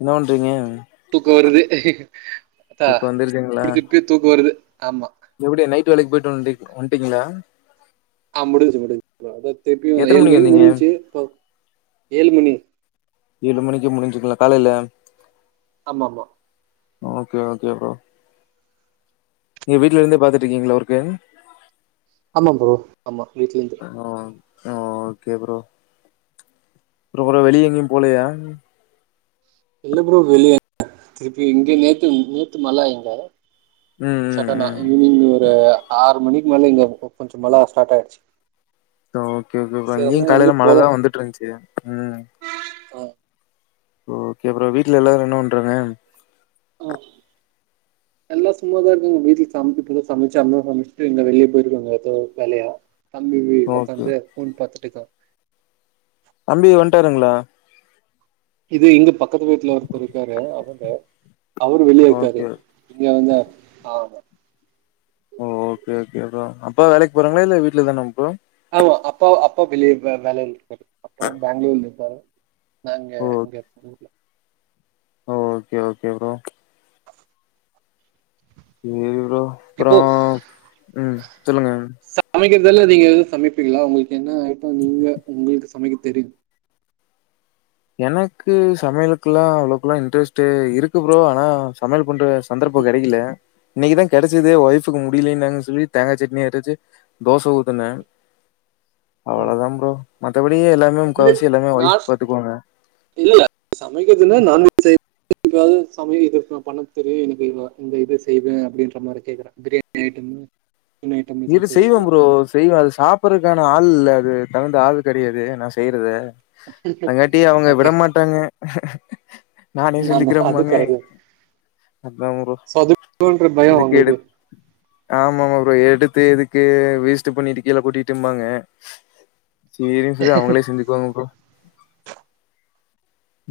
என்ன பண்றீங்க தூக்கோ வருது தா தூக்கம் வந்துருதுங்களா குளிச்சிட்டு தூக்கோ வருது ஆமா எப்டி நைட்டு வேலைக்கு போயிட்டு வந்து வந்ட்டீங்களா ஆ முடிஞ்சுச்சு முடிஞ்சு அதா திருப்பியு எத்தன ஏழு மணிக்கு வந்தீங்க முடிஞ்சுச்சு இப்ப ஏழு மணி ஏழு மணிக்கு முடிஞ்சுக்கலா காலையில ஆமா ஆமா ஓகே ஓகே ப்ரோ நீங்க வீட்ல இருந்தே பாத்துட்டுயிருக்கிங்களா ஒர்க்கு ஆமா ப்ரோ ஆமா வீட்லே ஆ ஓகே ப்ரோ ப்ரோ வெளியே எங்கயு போலயா இல்ல ப்ரோ வெளிய திருப்பி இங்க நேத்து நேத்து மழ இங்க ம் ம் சடனா ம் ஈவினிங் ஒரு ஆறு மணிக்கு மேல இங்க கொஞ்சோ மழ ஸ்டார்ட் ஆயிடுச்சு ஓகே ஓகே ப்ரோ சரி இங்கியும் அதனால காலையில எங்கயு மழ போல தா வந்துட்டு இருந்துச்சு ம் ஆ ஓகே ப்ரோ வீட்ல எல்லாரு என்ன பண்றாங்க ஆ எல்லா சும்மாதா இருக்காங்க வீட்ல சமைப்ப சமைச்சு அம்மா சமைச்சுட்டு இங்க வெளியே போயிருக்காங்க ஏதோ வேலையா தம்பி வீ ஓகே உக்காந்து ஃபோன் பாத்துட்டு இருக்கா தம்பி வன்ட்டாருங்களா இது இங்க பக்கத்து வீட்டுல ஒருத்தர் இருக்காரு அவுங்க அவரு வெளியே இருக்காரு ஓகே இங்க வந்து ஆ ஓ ஓக்கே ஓக்கே அப்புறோ அப்பா வேலக்கி போறங்களா இல்ல வீட்டுல தானா ப்ரோ ஆமா அப்பா அப்பா வெளியே வெளிலேல இருக்காரு அப்பாவு பெங்களூர்ல இருந்தாக நாங்க ஓ இங்க புதூருல ஓக்கே ஓக்கே ப்ரோ செரி ப்ரோ அப்புறோ இப்போ ம் சொல்லுங்க சமைக்றதெல்ல நீங்க எதுவு சமைப்பீங்ளா உங்களுக்கு என்ன ஐட்டம் நீங்க உங்களுக்கு சமைக்க தெரியு எனக்கு சமையலுக்குல்லா அவ்ளோக்ல்லா இன்ட்ரெஸ்ட்டு இருக்கு ப்ரோ ஆனா சமையல் பண்ற சந்தர்ப்போ கேடைக்ல இன்னைக்குதா கெடச்சதே ஒய்ஃபுக்கு முடியலன்னாங்க சொல்லி தேங்கா சட்னி அரைச்சு தோச ஊத்துனே ஆ ம் அ ப்ரோ மத்தபடியே எல்லா இது நாஸ் இல்லல சமைக்கதுன்னு நான்வேஜ் செய் ய தெரியாது சமயல் இது ப பண்ண தெரியு எனக்கு இத இந்த இது செய்வே அப்டின்றமாரி கேக்ற பிரியாணி ஐட்டமு இது செய்வே ப்ரோஸ் செய்வ அது சாப்பற்துக்கான ஆள் இல்ல அது தகுந்த ஆள் கெடயாது நா செய்றது அதங்காட்டி அவுங்க விட ஓகே மாட்டாங்க நானே ஆமா அது சொல்லிகிறேம்பாங்க கரெக்ட் அப்றோ ப்ரோ சோ அது பயோ இதுக்கு எடு உங்களுக்கு ஆமா ஆமா ப்ரோ எடுத் இது எதுக்கு வேஸ்ட்டு பண்ணிட்டு கீழ கொட்டிட்டும்பாங்க செரி செரி அவுங்ளே செஞ்சிக்வாங்க ப்ரோ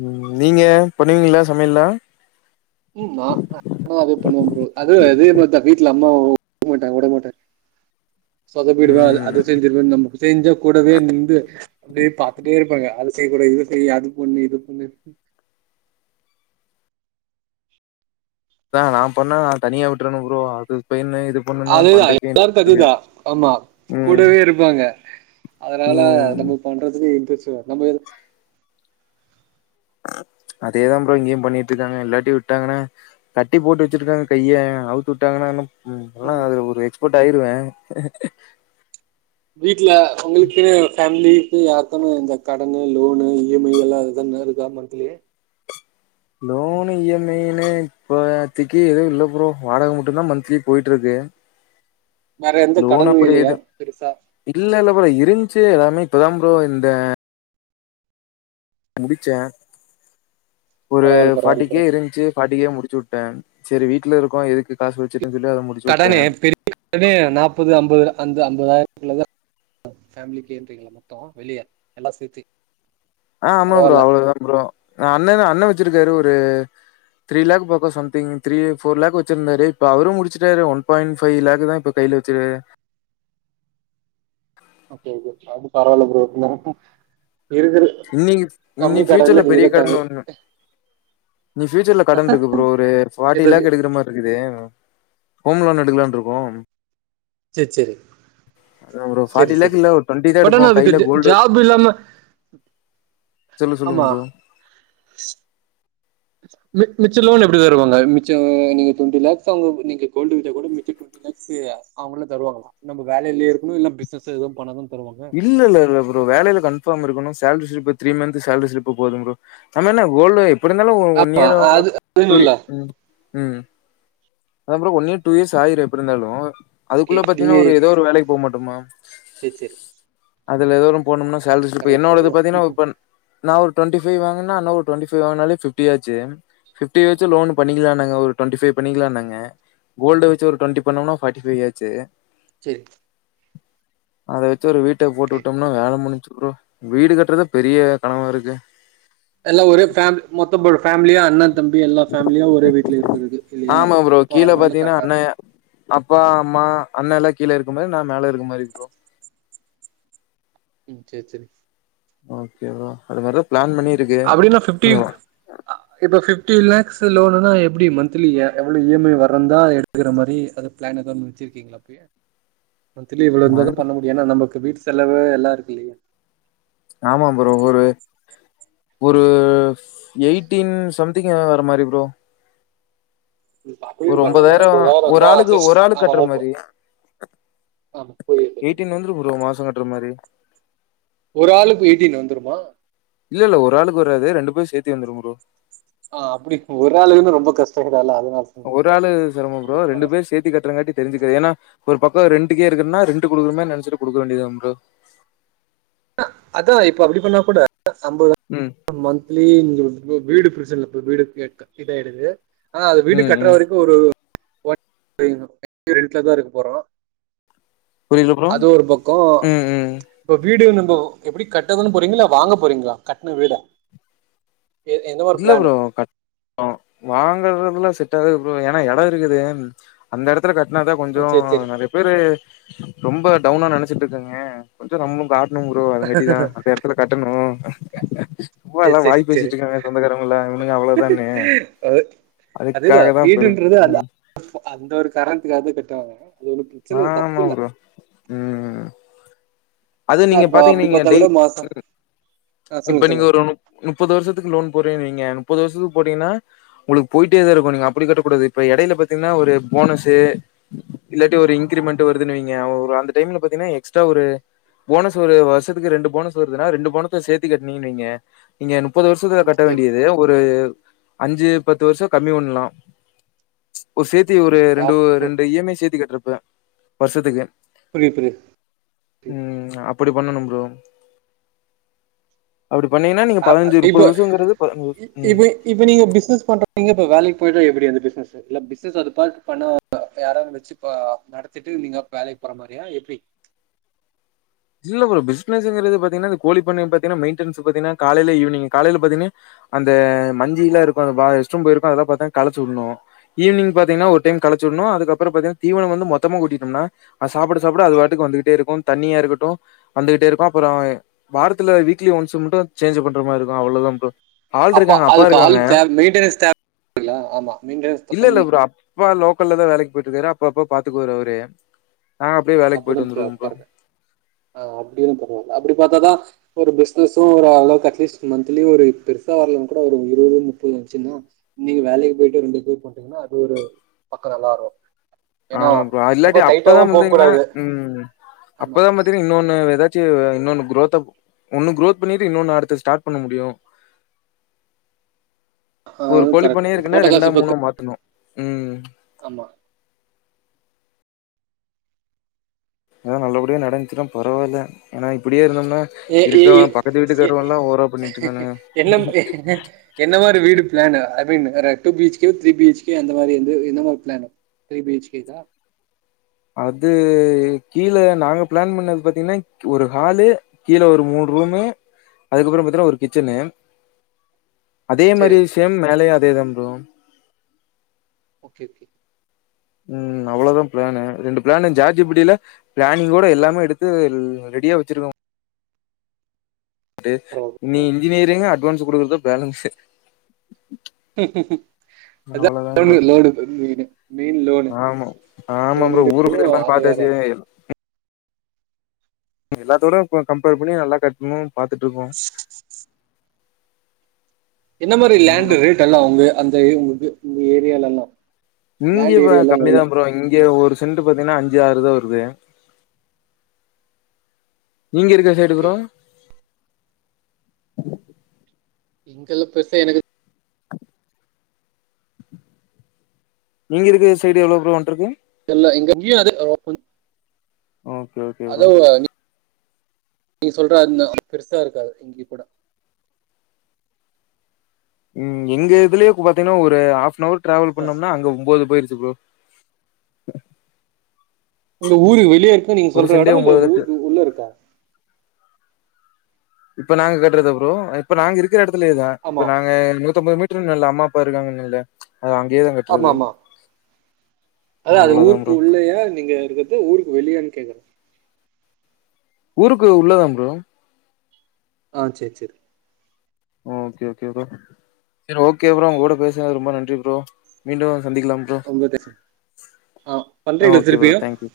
ம் நீங்க பண்ணுவீங்ளா சமையல்லா ம் அ ம நானு அதே பண்ணுவ ப்ரோ அது அதேமார்தா வீட்ல அம்மா ஒத்துக்க மாட்டங் உடமாட்டாங் சொதப்பிடுவே அது ம் அது செஞ்சிருவே நம் செஞ்சா கூடவேநிந்து அப்டே பாத்துட்டே இருப்பாங்க அத செய்க்கூடது இது செய் அது பொண்ணு இது பொண்ணு அதா நா பண்ணா தனியா விட்ருனோ ப்ரோ அது பெயினு இது பண்ணுனா அதுதா பண்றக்கே எல்லாருக்கு அதுதா ஆமா ம் கூடவே இருப்பாங்க அதனால ம் நம்ம பண்றதுக்கு இன்ரஸ்டு வரு நம்ப அதேதா ப்ரோ இங்கேயு பண்ணிட்டுயிருக்காங்க இல்லாட்டி விட்டாங்ன்னா கட்டி போட்டு வெச்சிருக்காங்க கைய அவுத்து உட்டாங்ன்னா இன்னு ம் ஆனா அதுல ஒரு எக்ஸ்போர்ட் ஆயிருவே வீட்ல உங்களுக்குனு ஃபேமிலி இல்ல யார்தனா இந்த கடன்னு லோனு இஎம்ஐ எல்லா எதனாயிருக்க monthly loan E M I ன்னு இப்பதிக்கி எதுவு இல்ல ப்ரோ வாடக மட்டுந்தா மந்த்லி போய்டுருக்கு வேற எந்த கடனு எது இல்லயா பெருசா இல்ல இல்ல ப்ரோ இருந்துச்சு எல்லாமே இப்பதா ப்ரோ இந்த முடிச்சே ஒரு பரவால்ல ஃபாட்டி பரவால்ல கே ப்ரோ இருந்துசு பாட்டுகே முடிச்உட்டே சரி வீட்ல இருக்கோ எதுக்கு காசு வெச்சுட்டு அதுல முடி கடனே பெரிய கடனே நாப்பது அம்பரூவா அந்த அம்பதாயிரத்துக்குல்லதா ஃபேமிலிக்கே எத்திங்ளா மொத்தோமா வெளிய எல்லா சேத்து ஆ ஆமா ப்ரோ அவ்ளோதா ப்ரோ அண்ணனே அண்ண வெச்சிருக்காரு ஒரு த்ரீ லேக் போக சம்ந்திங் த்ரீ ஃபோர் லேக் வெச்சிர்ந்தாரு இப்ப அவுரு முடிச்சட்டாரு ஒன்பாயிண்ட் பைவ்லேக் தா இப்போ கைல வெச்சுரு ஓகே ஓகே அது பரவால்ல ப்ரோ இருக்குரு இன்னிக் இனி ஃபியூச்சர்ல பெரிய கடன் ஒண்ணு இனி ஃபியூச்சர்ல கடன்ட்ருக்கு ப்ரோ ஒரு ஃபாட்டி இது லேக் எடுக்றமாரி இருக்குது ஹோம் லோன் எடுக்லான்ருக்கோ சரி சரி அதா ஒரு சரி ஃபார்ட்டி லேக் இல்ல ஒரு டுவெண்டி தா எடுப்போ கைல கோல்டு அப் இல்லாம சொல்லு சொல்லுங்க ஆமா ப்ரோ மி மிச்சோ லோன் எப்டி தருவாங்க மிச்சோ நீங்க டுவெண்டி லாக்ஸ் அவுங்க நீங்க கோல்டு வச்சா கூட மிச்சோ டு [unintelligible] அவுங்களே தருவாங்ளா நம்ம வேலையிலே இருக்கணு இல்ல பிசினஸ் எதுவு பண்ணாதா தருவாங்க இல்ல இல்ல இல ப்ரோ வேலைல கன்ஃபார்ம் இருக்கணு salary slip three month salary slip போது ப்ரோ நம்ம என்ன கோல்டு எப்டியிருந்தாலு ஒ ஒன் ஆமா இயர் அது டு அதுன்னு இல்ல ம் ம் அதா bro one year two years ஆயிரோ எப்டியிருந்தாலு ஓகே அதுக்குள்ள பாத்தீன்னா ஒரு ஏதோ ஒரு வேலைக்கு போ மாட்டோமா சேரி சேரி அதுல ஏதோம் ஒரு போனும்னா சேலரி ஸ்லிப்பு கரெக்ட் என்னோடது பாத்தீங்கன்னா கரெக்ட் இப்ப நா ஒரு டொண்டி ஃபைவ் வாங்குனா அண்ண ஒரு டொண்டி ஃபைவ் வாங்னாலே ஃபிப்டி ஆச்சு ஃபிப்டி வச்சு லோனு பண்ணிக்கலாங்க ஒரு டொண்டிஃபை பண்ணிக்கலானாங்க அ கோல்டு வச்சு ஒரு டுவெண்டி பண்னோனா ஃபாடி ஃபைவ் ஆச்சு சேரி அத வச்சு ஒரு வீட்ட போட்டு ஓகே விட்டோம்னா வேலை முடிஞ்சு ப்ரோ வீடு கட்றதே பெரிய கனவா இருக்கு எல்லா ஒரே ஃபேமிலி மொத்த [unintelligible] ஃபேமிலியா அண்ண தம்பி எல்லா ஃபேமிலியு ஒரே வீட்ல இருக்கிறதுக்கு இல்லயா ஆமா ப்ரோ அப்போ கீழ அதுனால பாத்தீங்கன்னா கரெக்டா அண்ண இருக்கு அப்பா அம்மா அண்ணால்லா கீழ இருக்க மாரி நா மேல இருக்க மாரி ப்ரோ ம் சேரி சேரி ஓகே வா அ வெறப் அப்டின்னா ஃபிப்டி அ இப்ப ஃபிப்டி லேக்ஸ் லோனுனா எப்டி மந்த்லி அ எவ்ளோ இ எம் ஐ வறந்தா விக்கிற மாரி அது ப்ளான் ஏதாவது நெனச்சிருக்கீங்களா அப்டியே மந்தலி இவ்வளோ மன் இருந்தாதா பண்ண முடியு ஏன்னா நமக்கு வீட்டு செலவு எல்லா இருக்கு இல்லயா ஆமா ப்ரோ ஒரு ஒரு எயிட்டீன் சம்திங் வர மாரி ப்ரோ அப்பயு ஒரு பரவால்ல ஒம்பதாயிர ஐம்பதாயிரோ ஒரு வந்தா ஆளுக்கு அட்லீஸ்ட் ஒரு ஆளு ஆமா கட்ற முப்ப மாரி ஆமா புரியுது புரியுது எயிட்டீன் வந்துரும் ப்ரோ மாச கட்ற மாரி ஒரு ஆளுக்கு எய்டீன் வந்துருமா இல்ல இல்ல ஒரு ஆளுக்கு வராது ரெண்டு பேரு சேத்தே வந்துரும் ப்ரோ ஆ அப்டி ஒரு ஆளுக்குக்குன்னு ரொம்ப கஷ்டகிறால அதுனால ஒரு ஆளு சிரமோ ப்ரோ ரெண்டு பேர் சேத்தி கட்டுறன் காட்டி தெரி்சுக்கிறே ஏன்னா ஒரு பக்கோ ரெண்டுக்கே இருக்குன்னா ரெண்டு குடுக்குமே நெனச்சிட்டு குடுக்க வேண்டியதா ப்ரோ அதா இப்ப அப்டி பண்ணா கூட சம்ப ம் மந்த்லி வீடு [inaudible] பிரிச்சன இ வீடு ஆயிடுது ஆனா அது வீடு ம் கட்ற ம் வரைக் ஒரு [inaudible] வீட்ல தா இருக்க போறோ புரில ப்ரோ அது ஒரு பக்கோ ம் ம் இப்ப வீடு நம்போ எப்டி கட்டுதான்னே போறீங்கள இல்ல வாங்க போறீங்களா கட்ன வீடா இல்ல ப்ரோ கட் னு வாங்கறதுலா செட் ஆகுது ப்ரோ ஏனா எடம் இருக்குது அந்த எடத் துல கட்டினா தா ஓ கொஞ்சோ சேரி சேரி நெறைய பேரு ரொம்ப டவுனா நெனைச்சிட்டு இருக்காங்க கொஞ்சம் நம்ம ம் கட்னு ப்ரோ அது கட்டி தான் அந்த எடத்துல கட்டணும் சம்மா சேரி எல்லாம் சேரி வாய் சேரி பேசிட்டு இருக்காங்க சொந்தக்காரவங்கல்லா இவனுங்க அவ்ளோதான்னு அது அதுக்காக அதேதான் தா இப்ப இருக்கு வீடுன்றது அதா ம் அந்த ஒரு காரணத்துக்காகத கட்டுவாங்க அது ஒன்னு பிரச்சன தப்பு ஆமா இல்ல ப்ரோ ம் அது அதா நீங்க இப்ப பாத்தீங்க அப்டி நீங்க பாத்தா டெய் கூட மாசோ ஆ இப்ப சொல்லுங்க நீங்க சொல்லுங்க ஒரு நுப்பது வருஷத்துக்கு லோன் போறீங்க வைங்க முப்பது வருஷத்துக்கு போட்டீங்னா உங்களுக்கு போயிட்டே தான் இருக்கும் நீங்க அப்டி கட்டக் கூடாது இப்ப எடையில பாத்தீங்கன்னா ஒரு போனஸு இல்லாட்டி ஒரு இன்கிரிமெண்ட் வருதுன்னுவைங்க அந்த டைம்ல பாத்தீங்கன்னா எக்ஸ்ட்ரா ஒரு போனஸ் ஒரு வருஷத்துக்கு ரெண்டு போனஸ் வருதுன்னா ரெண்டு போனஸத்தை சேத்து கட்டினீங்கன்னுவைங்க இங்க முப்பது வருஷத்துல கட்ட சேரி வேண்டியது ஒரு அஞ்சு பத்து வருஷம் கம்மி பண்லாம் ஒரு சேத்தி ஒரு ஆ ரெண்டு பு ரெண்டு இ எம் ஐ சேத்தி கட்டுறப்ப வருஷத்துக்கு புரிது ம் அப்டி பண்ணணும் ப்ரோ அப்டி பண்ணீங்கன்னா நீங்க ஆ பதினஞ்சு இப்ப முப்பது வருஷங்கிறது பதினு வரு ம் இப்ப இப்ப நீங்க பிசினஸ் பண்றீங்க இப்ப வேலைக்கு போயிட்டா எப்டி அந்த பிஸ்னஸ் இல்ல பிசினஸ் பண்ணுவோ பண்ண யாரும் வச்சு நடத்திட்டு நீங்க வேலைக்கு போற மாரியா எப்டி இல்ல ஒரு பிஸ்னஸ்ங்குரது பாத்தீங்ன்னா இந்த கோழிப் பண்ண பாத்திங்கன்னா மெயின்டனன்ஸ் பாத்திங்கன்னா காலையில ஈவினிங் காலையில பாத்தீங்கன்னா அந்த மந்தியெல்லாம் இருக்கும் அந்த ரெஸ்ட் ரூம் எல்லாம் போயிருக்கும் அதெல்லாம் பாத்தாங்க களைச்சி விட்றணும் ஈவினிங் பாத்தீங்கன்னா ஒரு டைம் கழச்சி விடணும் அதுக்கப்புறம் பாத்திங்கன்னா தீவனம் வந்து மொத்தமா கொட்டிட்டோம்னா அது சாப்ட சாப்ட அதுபாட்டுக்கு வந்துட்டே இருக்கும் தனியா இருக்கும் ப்ரோ வந்துகிட்டே இருக்கும் அப்றம் வாரத்துல வீக்லி ஒன்ஸ் மட்டும் சேஞ்ச் பண்ற மாரி இருக்கும் அவ்ளோ தான் ப்ரோ ஆள் இருக்காங்க அப்பா அதுக்கு ஆள் இருக்காங்க தேவை மெயின்டெனன்ஸ் தேவை ஆமா மெயின்டெனன்ஸ் இல்ல இல்ல கம்மி ப்ரோ அப் பா லோக்கல்லல தான் வேலைக்கு போயிட்டு இருக்காரு அப்ப அப்ப பாத்துக்குவாரு அவரு அவரு நாங்க அப்டியே வேலைக்கு போயிட்டு வந்தருவோ அப்றம் ஆ அப்டின்னும் பரவால்ல அப்டி பாத்தாதா ஒரு பிசினஸும் ஒரு அளவுக்கு அட்லீஸ்ட் மந்த்லி ஒரு பெருசா வரலேன கூட ஒரு இருபது முப்பதுந்துச்சுன்னா நீங்க வேலைக்கு போயிட்டு ரெண்டு பேர் போட்டீங்கன்னா அது ஒரு பக்கம் நல்லா இருக்கும் ஏன்னா ரொம்ப டைட்டாவும் போக என்னா கூடாது ம் ஆமா அப்பதான் [unintelligible] இன்னொன்னு ஏதாச்சும் இன்னொன்ன குரோத்தை ஒன்னு குரோத் பண்ணிட்டு இன்னொன்னு அடுத்து ஸ்டார்ட் பண்ண முடியும் ஒரு கோழிப்பன்னயே கரெக்ட் இருக்குன்னா போட்ட காசு ரெண்டா இப்போ மூணோ க- மாத்தணும் ம் ஆமா ஏது நல்லபடியா நடந்துச்சுனா பரவால்ல ஏன்னா இப்டியே இருந்தோம்னா ஏ ஏ ஏ- இருக்கான் பக்கத்து ஏ- ஏ- வீட்டுக்காரவல்லாம் ஓரா பண்ணிட்டு இருக்கானுங்க என்ன என்ன மாரி வீடு plan I mean two BHK three BHK அந்த மாரி வந்து எந்த மாரி பிளான் த்ரி பிஎச் கே தா அது கீழ நாங்க பிளான் பண்ணது பாத்தீங்கன்னா ஒரு ஹாலு கீழே ஒரு மூணு ரூமு அதுக்கப்புறம் பாத்தன்னா ஒரு கிச்சனு அதே மாரி சரி ஸேம் மேலயே அதே தான் ப்ரோ ஓகே ஓகே ம் அவ்ளோதான் பிளானு ரெண்டு பிளானு ஜார்ஜி பிடில்ல பிளானிங்க கூட எல்லாமே எடுத்து ரெடியா வச்சிருக்கோம் ட்டே நீ இன்ஜினியரிங் அட்வான்ஸ் குடுக்குற்து பேலன்ஸ்சு அதா [inaudible] லவ்டு மெயின் லோனு ஆமா ஆமா லோன் ப்ரோ ஊருக்குள்ள எல்லா [inaudible] அது வேற பாத்தாச்சு எல்லாத்தோட கம்பேர் பண்ணி நல்லா கட்ணு பாத்துட்ருக்கோம் என்ன மாரி ஆமா லேண்ட்டு ப்ரோ ரேட்டெல்லா உங்க அந்த உங்கள்து உங்க ஏரியாலல்லா இங்க இப்ப கம்மிதா ப்ரோ இங்க ஒரு சென்ட்டு பாத்தீங்ன்னா அஞ்சு ஆறு தா வருது நீங்க இருக்குற சைடு ஓகே ப்ரோ இங்கலா பெருசா எனக்கு நீங்க இருக்குற சைடு எவ்ளோ ப்ரோ லேண்ட் இருக்கு எல்ல இங்க நீயூவா எதும் [inaudible] ஓகே ஓகே ப்ரோ நீ சொல்ற அரும பெருசா இருக்காது இங்கே கூட ம் எங்க இதுலயே இப்ப பாத்தீங்ன்னா ஒரு ஹஃப்ன்ஹவர் டிராவல் பண்ணோம்னா அங்க ஒம்போது போயிருச்சு ப்ரோ இந்த ஊரு வெளியே இருக்கா நீங்க ஒரு சொல்ற சென்டே எடம் இல்ல ஒம்போது லட்ச ஊருக்கு உள்ள இருக்கா இப்ப நாங்க கட்றதா ப்ரோ இப்ப நாங்க இருக்கிற எடத்துலயே தா ஆமா இப்ப நாங்க நூத்தம்பது மீட் உத்ர மேர்ல அம்மா அப்பா இருக்காங்குன்னல்ல அவ அங்கேய தா ஆமா கட்ருக்கு ஆமா அதா அது ஊருக்கு உள்ளயா நீங்க இருக்கற்து ஊருக்கு வெளியன் கேக்குற ஊருக்கு உள்ளதா ப்ரோ ஆ செர் செரி சர் ஓகே ப்ரோ உங்க கூட பேசுனது ரொம்ப நன்றி ப்ரோ மீண்டும் சந்திக்லாம் ரொம்ப தேங்க்ஸ் ஆ ஆ பண்றீங்களா ஓகே திருப்பியு ப்ரோ தேங்க்யூ